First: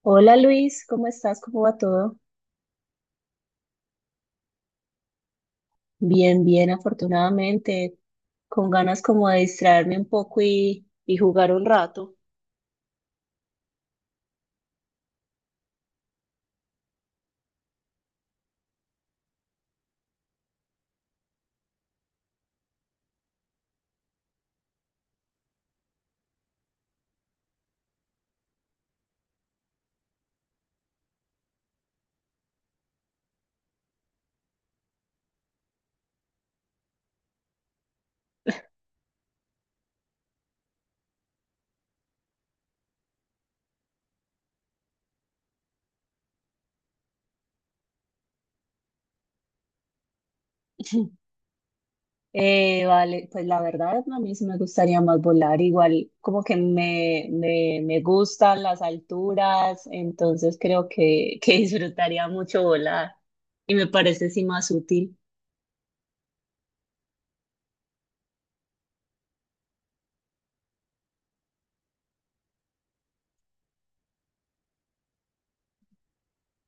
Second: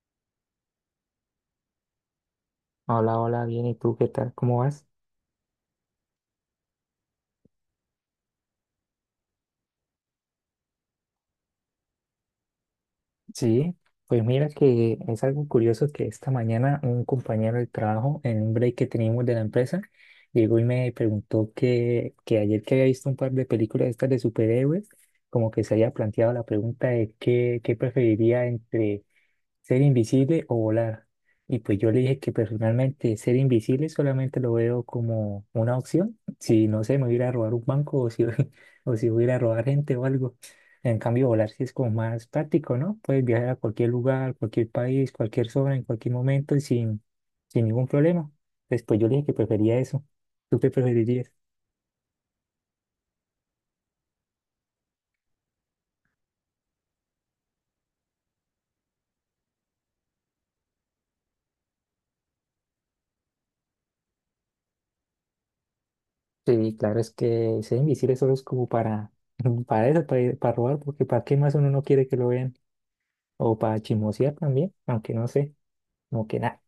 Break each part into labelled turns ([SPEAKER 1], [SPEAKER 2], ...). [SPEAKER 1] Hola Luis, ¿cómo estás? ¿Cómo va todo?
[SPEAKER 2] Hola, hola, bien, ¿y tú qué tal? ¿Cómo vas?
[SPEAKER 1] Bien, bien, afortunadamente, con ganas como de distraerme un poco y jugar un rato.
[SPEAKER 2] Sí, pues mira que es algo curioso que esta mañana un compañero de trabajo, en un break que teníamos de la empresa, llegó y me preguntó que ayer que había visto un par de películas estas de superhéroes, como que se había planteado la pregunta de qué preferiría entre ser invisible o volar. Y pues yo le dije que personalmente ser invisible solamente lo veo como una opción. Si no sé, me voy a ir a robar un banco o si, o si voy a ir a robar gente o algo. En cambio, volar sí es como más práctico, ¿no? Puedes viajar a cualquier lugar, cualquier país, cualquier zona, en cualquier momento y sin ningún problema. Después yo le dije que prefería eso. ¿Tú qué preferirías?
[SPEAKER 1] Vale, pues la verdad a mí sí me gustaría más volar, igual como que me gustan las alturas, entonces creo que disfrutaría mucho volar y me parece sí más útil.
[SPEAKER 2] Sí, claro, es que ser invisible solo es como para, para eso, para robar, porque ¿para qué más uno no quiere que lo vean? O para chismosear también, aunque no sé, como que nada,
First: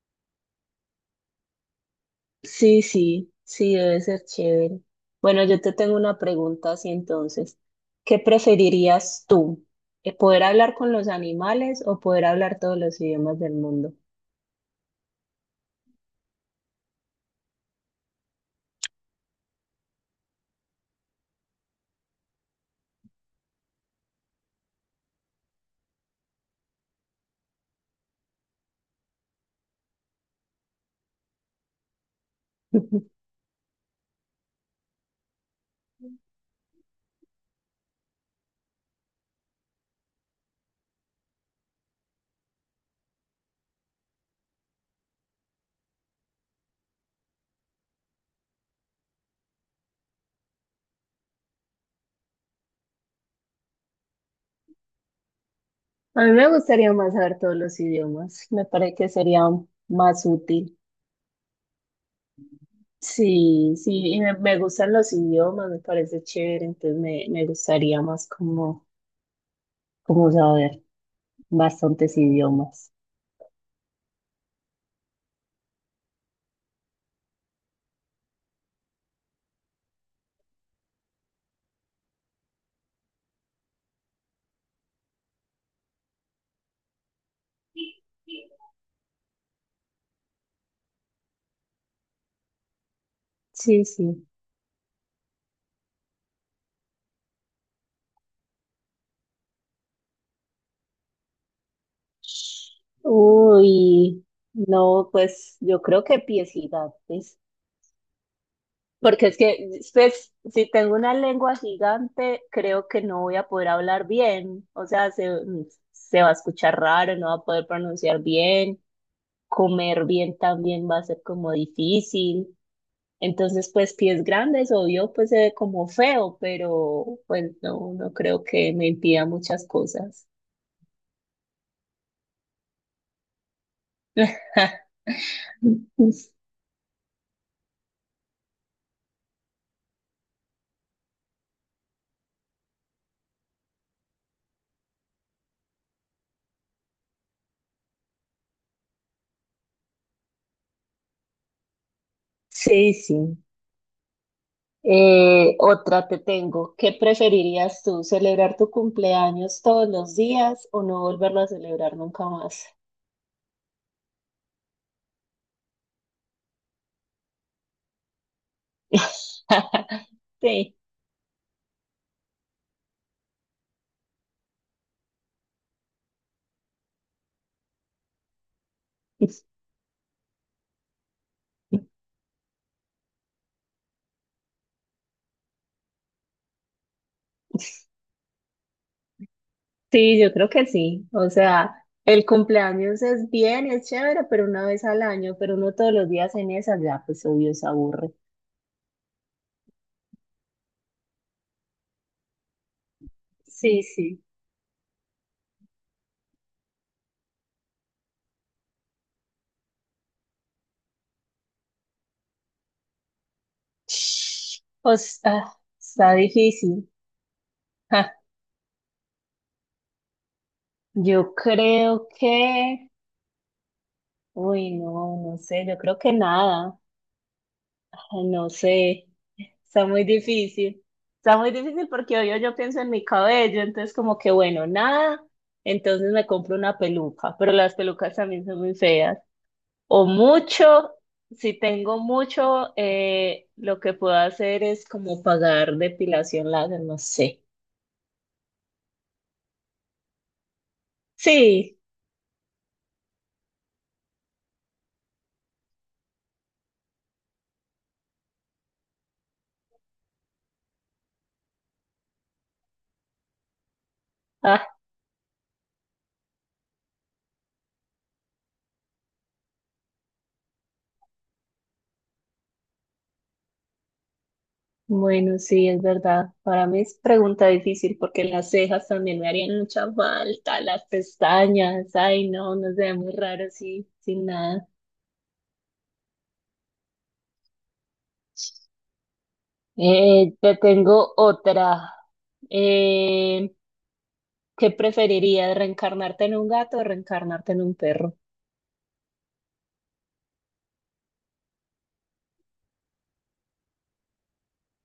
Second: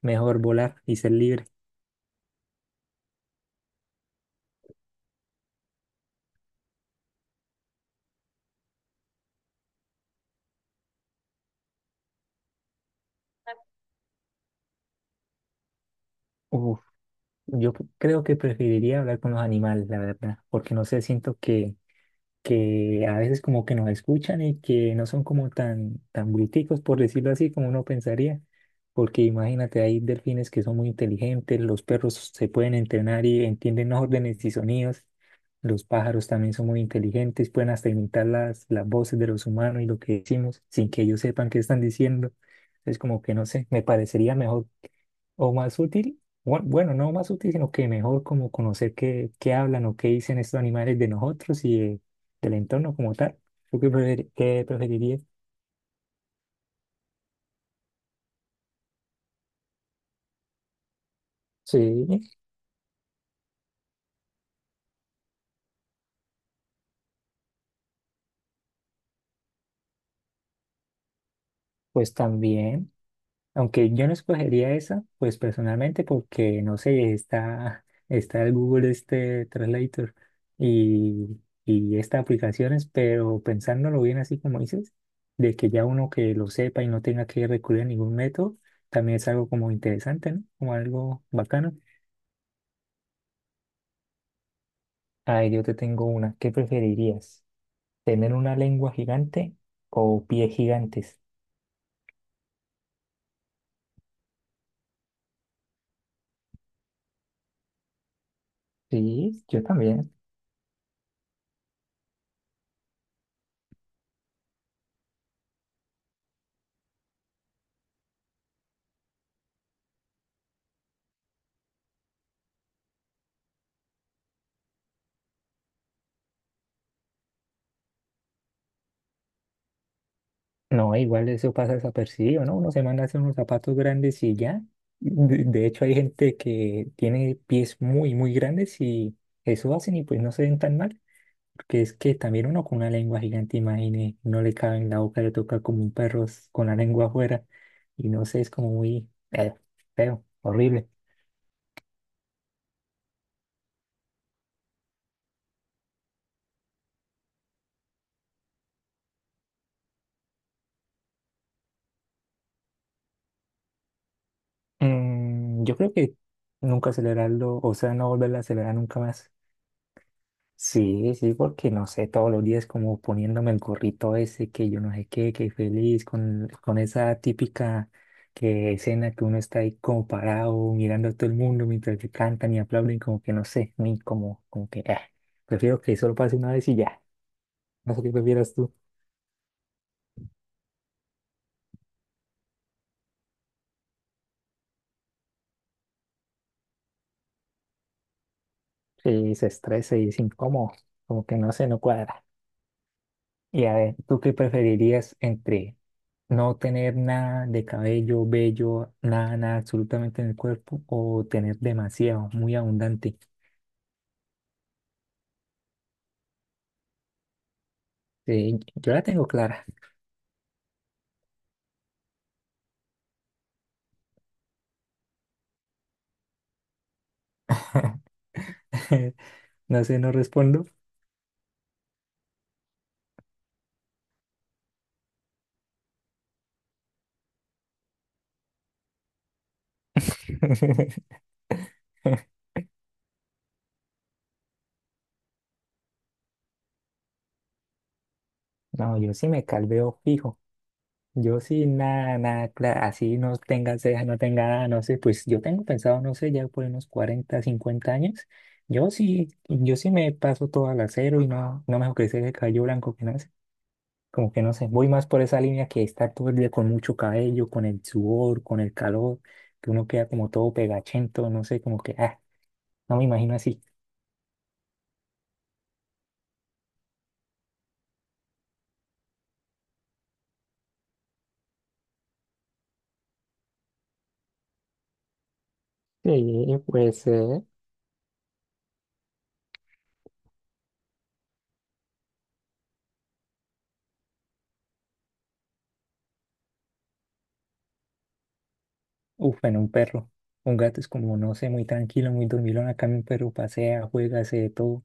[SPEAKER 2] mejor volar y ser libre.
[SPEAKER 1] Sí, sí, sí, debe ser chévere. Bueno, yo te tengo una pregunta así entonces. ¿Qué preferirías tú? ¿Poder hablar con los animales o poder hablar todos los idiomas del mundo?
[SPEAKER 2] Uf, yo creo que preferiría hablar con los animales, la verdad, porque no sé, siento que a veces como que nos escuchan y que no son como tan bruticos, por decirlo así, como uno pensaría, porque imagínate, hay delfines que son muy inteligentes, los perros se pueden entrenar y entienden órdenes y sonidos, los pájaros también son muy inteligentes, pueden hasta imitar las voces de los humanos y lo que decimos sin que ellos sepan qué están diciendo. Es como que no sé, me parecería mejor o más útil, bueno, no más útil, sino que mejor como conocer qué hablan o qué dicen estos animales de nosotros y del entorno como tal. ¿Tú qué, qué preferirías?
[SPEAKER 1] A mí me gustaría más saber todos los idiomas. Me parece que sería más útil.
[SPEAKER 2] Sí,
[SPEAKER 1] Sí, sí, y me gustan los idiomas, me parece chévere, entonces me gustaría más como, como saber
[SPEAKER 2] pues
[SPEAKER 1] bastantes
[SPEAKER 2] también.
[SPEAKER 1] idiomas.
[SPEAKER 2] Aunque yo no escogería esa, pues personalmente porque, no sé, está el Google este Translator y, y estas aplicaciones, pero pensándolo bien así como dices, de que ya uno que lo sepa y no tenga que recurrir a ningún método, también es algo como interesante, ¿no? Como algo bacano.
[SPEAKER 1] Sí, sí.
[SPEAKER 2] Ay, yo te tengo una. ¿Qué preferirías? ¿Tener una lengua gigante o pies gigantes?
[SPEAKER 1] Uy, no, pues yo creo que pies gigantes, porque es
[SPEAKER 2] Sí, yo
[SPEAKER 1] que,
[SPEAKER 2] también.
[SPEAKER 1] pues, si tengo una lengua gigante, creo que no voy a poder hablar bien, o sea, se va a escuchar raro, no va a poder pronunciar bien, comer bien también va a ser como difícil, entonces, pues, pies grandes, obvio, pues se ve como feo, pero pues no, no creo que me impida muchas cosas.
[SPEAKER 2] No, igual eso pasa desapercibido, ¿no? Uno se manda a hacer unos zapatos grandes y ya. De hecho, hay gente que tiene pies muy grandes y eso hacen y pues no se ven tan mal. Porque es que también uno con una lengua gigante, imagine, no le cabe en la boca, le toca como un perro con la lengua afuera. Y no sé, es como muy feo, horrible.
[SPEAKER 1] Sí, sí. Otra te tengo. ¿Qué preferirías tú, celebrar tu cumpleaños todos los días o no volverlo a celebrar nunca más?
[SPEAKER 2] Mm, yo creo que nunca acelerarlo, o sea, no volverlo a acelerar nunca más.
[SPEAKER 1] Sí.
[SPEAKER 2] Sí, sí, porque no sé, todos los días como poniéndome el gorrito ese, que yo no sé qué, que feliz, con esa típica escena que uno está ahí como parado, mirando a todo el mundo mientras que cantan y aplauden, como que no sé, muy como, como que, ah, prefiero que solo pase una vez y ya. No sé qué prefieras tú,
[SPEAKER 1] Sí, yo creo que sí. O sea, el cumpleaños es bien, es chévere, pero una vez al año, pero no todos los días en esa, ya pues obvio se aburre.
[SPEAKER 2] que se estresa y es incómodo, como que no sé, no cuadra. Y a
[SPEAKER 1] Sí,
[SPEAKER 2] ver, ¿tú
[SPEAKER 1] sí.
[SPEAKER 2] qué preferirías entre no tener nada de cabello, vello, nada absolutamente en el cuerpo o tener demasiado, muy abundante?
[SPEAKER 1] O sea, está difícil. Ja,
[SPEAKER 2] Sí, yo la tengo clara.
[SPEAKER 1] yo creo que, uy, no, no sé, yo creo que nada, no sé.
[SPEAKER 2] No
[SPEAKER 1] Está
[SPEAKER 2] sé,
[SPEAKER 1] muy
[SPEAKER 2] no respondo.
[SPEAKER 1] difícil. Está muy difícil porque obvio yo pienso en mi cabello, entonces como que bueno, nada, entonces me compro una peluca, pero las pelucas también son muy feas. O mucho, si tengo mucho, lo que puedo hacer es como pagar depilación láser, no sé.
[SPEAKER 2] No, yo sí me calveo fijo. Yo sí,
[SPEAKER 1] Sí,
[SPEAKER 2] nada, clara. Así no tenga ceja, no tenga nada, no sé. Pues yo tengo pensado, no sé, ya por unos 40 o 50 años. Yo sí, yo sí me paso todo al acero y no, no me hago crecer el cabello blanco que nada. Como que no sé,
[SPEAKER 1] ah,
[SPEAKER 2] voy más por esa línea que está todo el día con mucho cabello, con el sudor, con el calor, que uno queda como todo pegachento, no sé, como que, ah, no me imagino así.
[SPEAKER 1] bueno, sí, es verdad. Para mí es pregunta difícil porque las cejas también me harían mucha falta, las pestañas, ay no, no se ve muy raro así, sin nada.
[SPEAKER 2] Sí, pues
[SPEAKER 1] Te tengo otra. Eh, ¿Qué preferirías, reencarnarte en un gato o reencarnarte en un perro?
[SPEAKER 2] uf, en un perro. Un gato es como, no sé, muy tranquilo, muy dormilón. Acá mi perro pasea, juega, hace de todo.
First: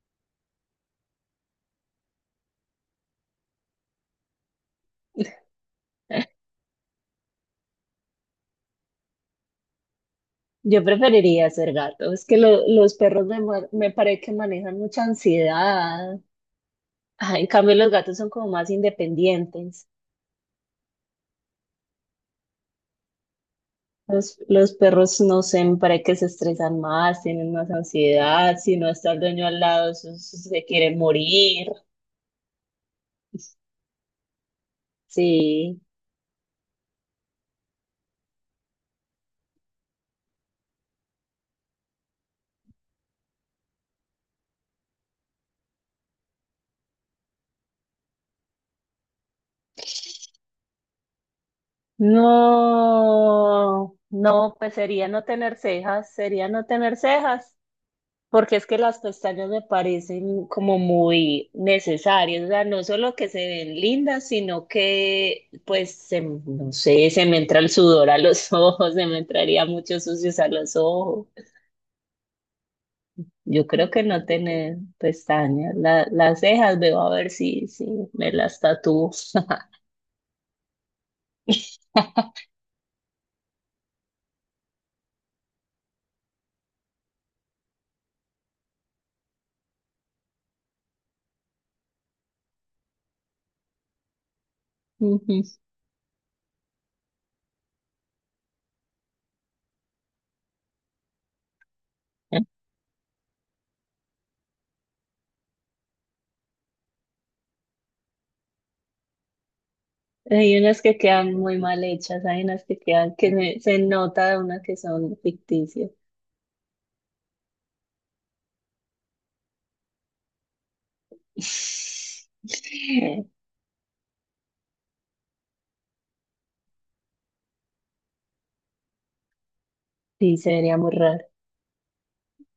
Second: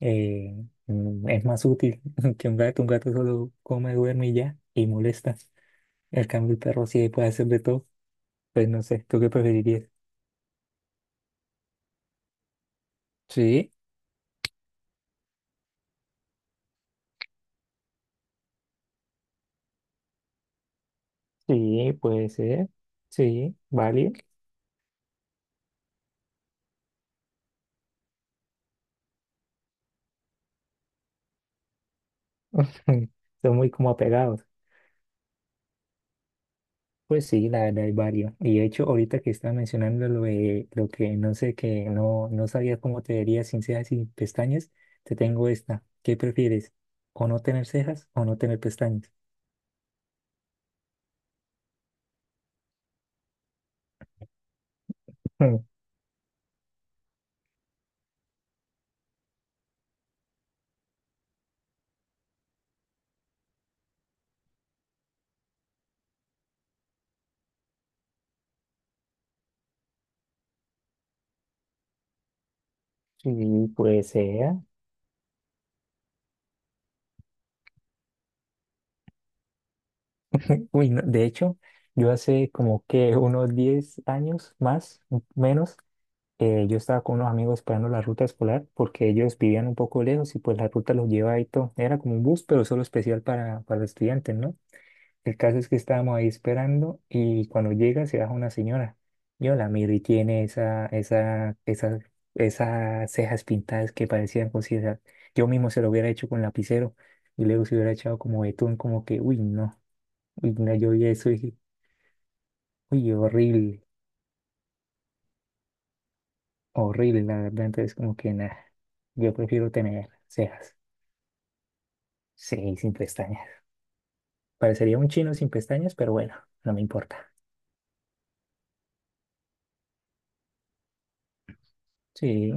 [SPEAKER 2] eh, mm, es más útil que un gato. Un gato solo come, duerme y ya, y molesta. El cambio, el perro sí puede hacer de todo. Pues no sé, ¿tú qué preferirías?
[SPEAKER 1] Yo preferiría ser gato. Es que los perros me,
[SPEAKER 2] Sí,
[SPEAKER 1] me parece que manejan mucha ansiedad. Ah, en cambio, los gatos son como más independientes.
[SPEAKER 2] sí, puede ser. Sí, válido.
[SPEAKER 1] Los perros, no sé, me parece que se estresan más, tienen más ansiedad. Si no está el dueño al lado, eso se quiere morir.
[SPEAKER 2] Son muy como apegados.
[SPEAKER 1] Sí.
[SPEAKER 2] Pues sí, la verdad hay varios. Y de hecho, ahorita que estaba mencionando lo de lo que no sé, que no sabía cómo te verías sin cejas y pestañas, te tengo esta. ¿Qué prefieres? ¿O no tener cejas o no tener pestañas?
[SPEAKER 1] No, no, pues sería no tener
[SPEAKER 2] Mm,
[SPEAKER 1] cejas, sería no tener cejas, porque es que las pestañas me parecen como muy necesarias, o sea, no solo que se ven lindas, sino que, pues, no sé, se me entra el sudor a los ojos, se me entraría mucho sucios a los ojos. Yo
[SPEAKER 2] sí,
[SPEAKER 1] creo que
[SPEAKER 2] pues
[SPEAKER 1] no
[SPEAKER 2] sea.
[SPEAKER 1] tener pestañas, las cejas, veo a ver si me las tatúo.
[SPEAKER 2] Uy, no, de hecho, yo hace como que unos 10 años más, menos, yo estaba con unos amigos esperando la ruta escolar porque ellos vivían un poco lejos y pues la ruta los lleva ahí todo. Era como un bus, pero solo especial para estudiantes, ¿no? El
[SPEAKER 1] Ujú.
[SPEAKER 2] caso es que estábamos ahí esperando y cuando llega se baja una señora. Yo la miro y tiene esas cejas pintadas que parecían cositas. Yo mismo se lo hubiera hecho con lapicero y luego se hubiera echado como betún, como que, uy,
[SPEAKER 1] Hay
[SPEAKER 2] no,
[SPEAKER 1] unas
[SPEAKER 2] yo
[SPEAKER 1] que
[SPEAKER 2] vi eso
[SPEAKER 1] quedan
[SPEAKER 2] y dije,
[SPEAKER 1] muy mal hechas, hay unas que
[SPEAKER 2] uy,
[SPEAKER 1] quedan,
[SPEAKER 2] horrible,
[SPEAKER 1] se nota de una que son ficticias.
[SPEAKER 2] horrible, la verdad. Entonces, como que nada, yo prefiero tener cejas. Sí, sin pestañas. Parecería un chino sin pestañas, pero bueno, no me importa.
[SPEAKER 1] Sí, sería muy raro.
[SPEAKER 2] Sí,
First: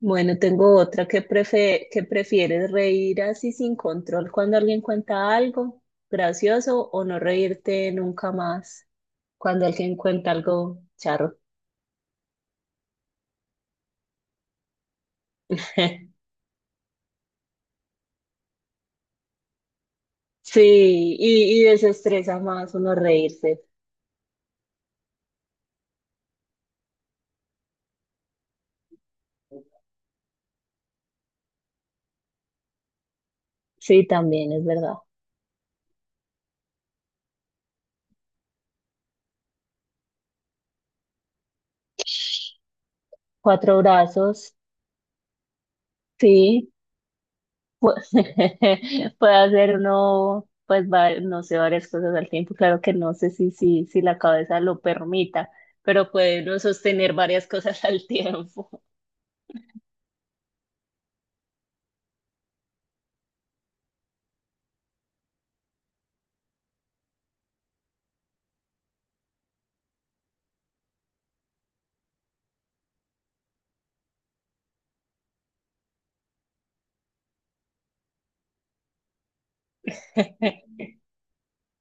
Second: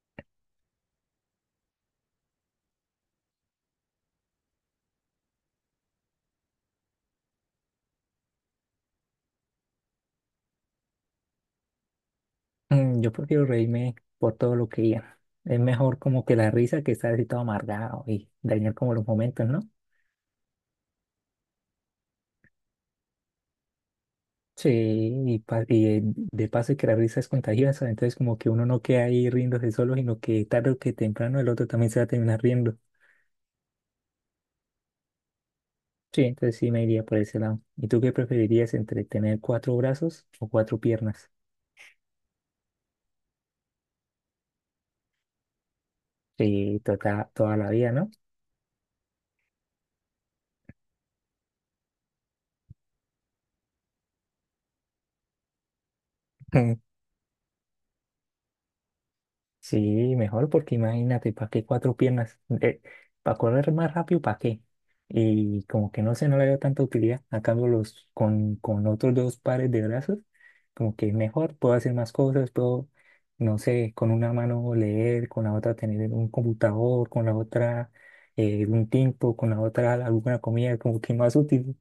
[SPEAKER 1] Bueno, tengo otra que que prefieres reír así sin control cuando alguien cuenta algo gracioso o no reírte nunca más cuando alguien cuenta algo charro.
[SPEAKER 2] mm, yo prefiero reírme por todo lo que digan. Es mejor como que la risa que estar así todo amargado y dañar como los momentos, ¿no?
[SPEAKER 1] Sí, y desestresa más uno reírse.
[SPEAKER 2] Sí, de paso que la risa es contagiosa, entonces como que uno no queda ahí riéndose solo, sino que tarde o que temprano el otro también se va a terminar riendo.
[SPEAKER 1] Sí, también es verdad.
[SPEAKER 2] Sí, entonces sí me iría por ese lado. ¿Y tú qué preferirías entre tener 4 brazos o 4 piernas?
[SPEAKER 1] Cuatro brazos, sí.
[SPEAKER 2] Sí, toda, toda la vida,
[SPEAKER 1] Pues,
[SPEAKER 2] ¿no?
[SPEAKER 1] puede hacer uno, pues, no sé, varias cosas al tiempo. Claro que no sé si la cabeza lo permita, pero puede uno sostener varias cosas al tiempo.
[SPEAKER 2] Sí, mejor porque imagínate, ¿para qué 4 piernas? ¿Para correr más rápido, para qué? Y como que no sé, no le veo tanta utilidad. A cambio, con otros 2 pares de brazos, como que mejor, puedo hacer más cosas, puedo, no sé, con una mano leer, con la otra tener un computador, con la otra un tiempo, con la otra alguna comida, como que más útil.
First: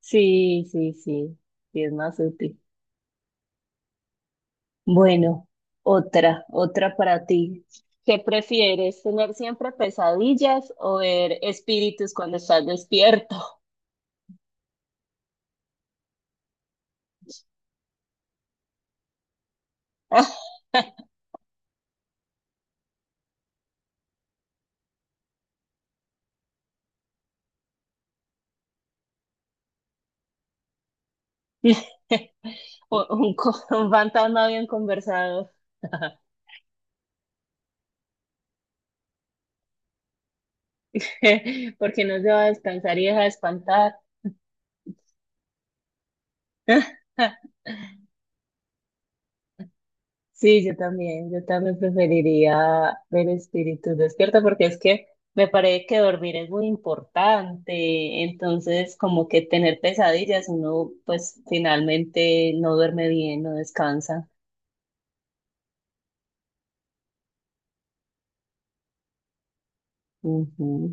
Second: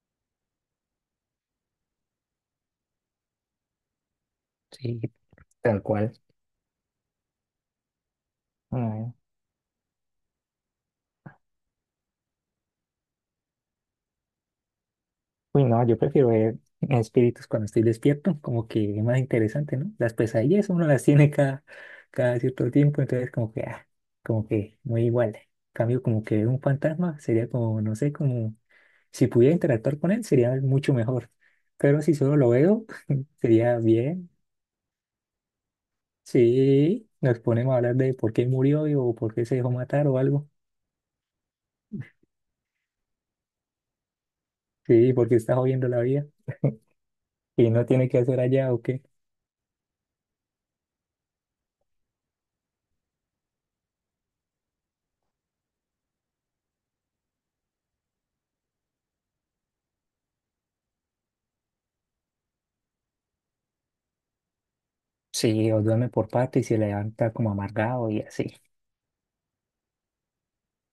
[SPEAKER 1] Sí, sí, sí, sí, es más útil.
[SPEAKER 2] Sí,
[SPEAKER 1] Bueno,
[SPEAKER 2] tal cual.
[SPEAKER 1] otra, otra para ti. ¿Qué prefieres, tener siempre pesadillas o ver espíritus cuando estás despierto?
[SPEAKER 2] Uy, no, yo prefiero ver espíritus cuando estoy despierto, como que es más interesante, ¿no? Las pesadillas uno las tiene cada cierto tiempo, entonces como que, ah, como que muy igual. En cambio, como que ver un fantasma sería como, no sé, como si pudiera interactuar con él sería mucho mejor. Pero si solo lo veo, sería
[SPEAKER 1] Un
[SPEAKER 2] bien.
[SPEAKER 1] fantasma bien conversado.
[SPEAKER 2] Sí, nos ponemos a hablar de por qué murió o por qué se dejó matar o algo.
[SPEAKER 1] Porque no se va a descansar y deja de espantar.
[SPEAKER 2] Sí, porque está jodiendo la vida y no tiene que hacer allá o qué.
[SPEAKER 1] Sí, yo también preferiría ver espíritus despierta porque es que me parece que dormir es muy importante, entonces como que tener pesadillas, uno pues finalmente no duerme bien, no descansa.
[SPEAKER 2] Sí, o duerme por parte y se levanta como amargado y así.
[SPEAKER 1] Ujú,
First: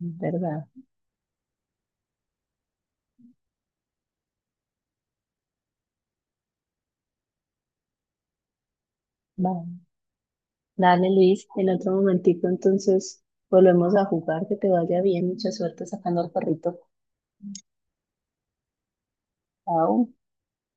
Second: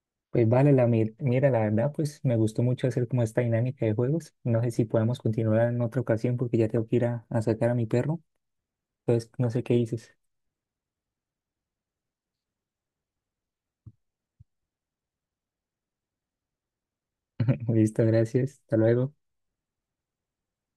[SPEAKER 1] ¿es
[SPEAKER 2] Pues
[SPEAKER 1] verdad?
[SPEAKER 2] vale, mira, la verdad, pues me gustó mucho hacer como esta dinámica de juegos. No sé si podemos continuar en otra ocasión porque ya tengo que ir a sacar a mi perro. Entonces, no
[SPEAKER 1] Va.
[SPEAKER 2] sé qué dices.
[SPEAKER 1] Dale Luis, en otro momentico entonces volvemos a jugar, que te vaya bien, mucha suerte sacando al perrito.
[SPEAKER 2] Listo, gracias. Hasta luego.
[SPEAKER 1] Chao.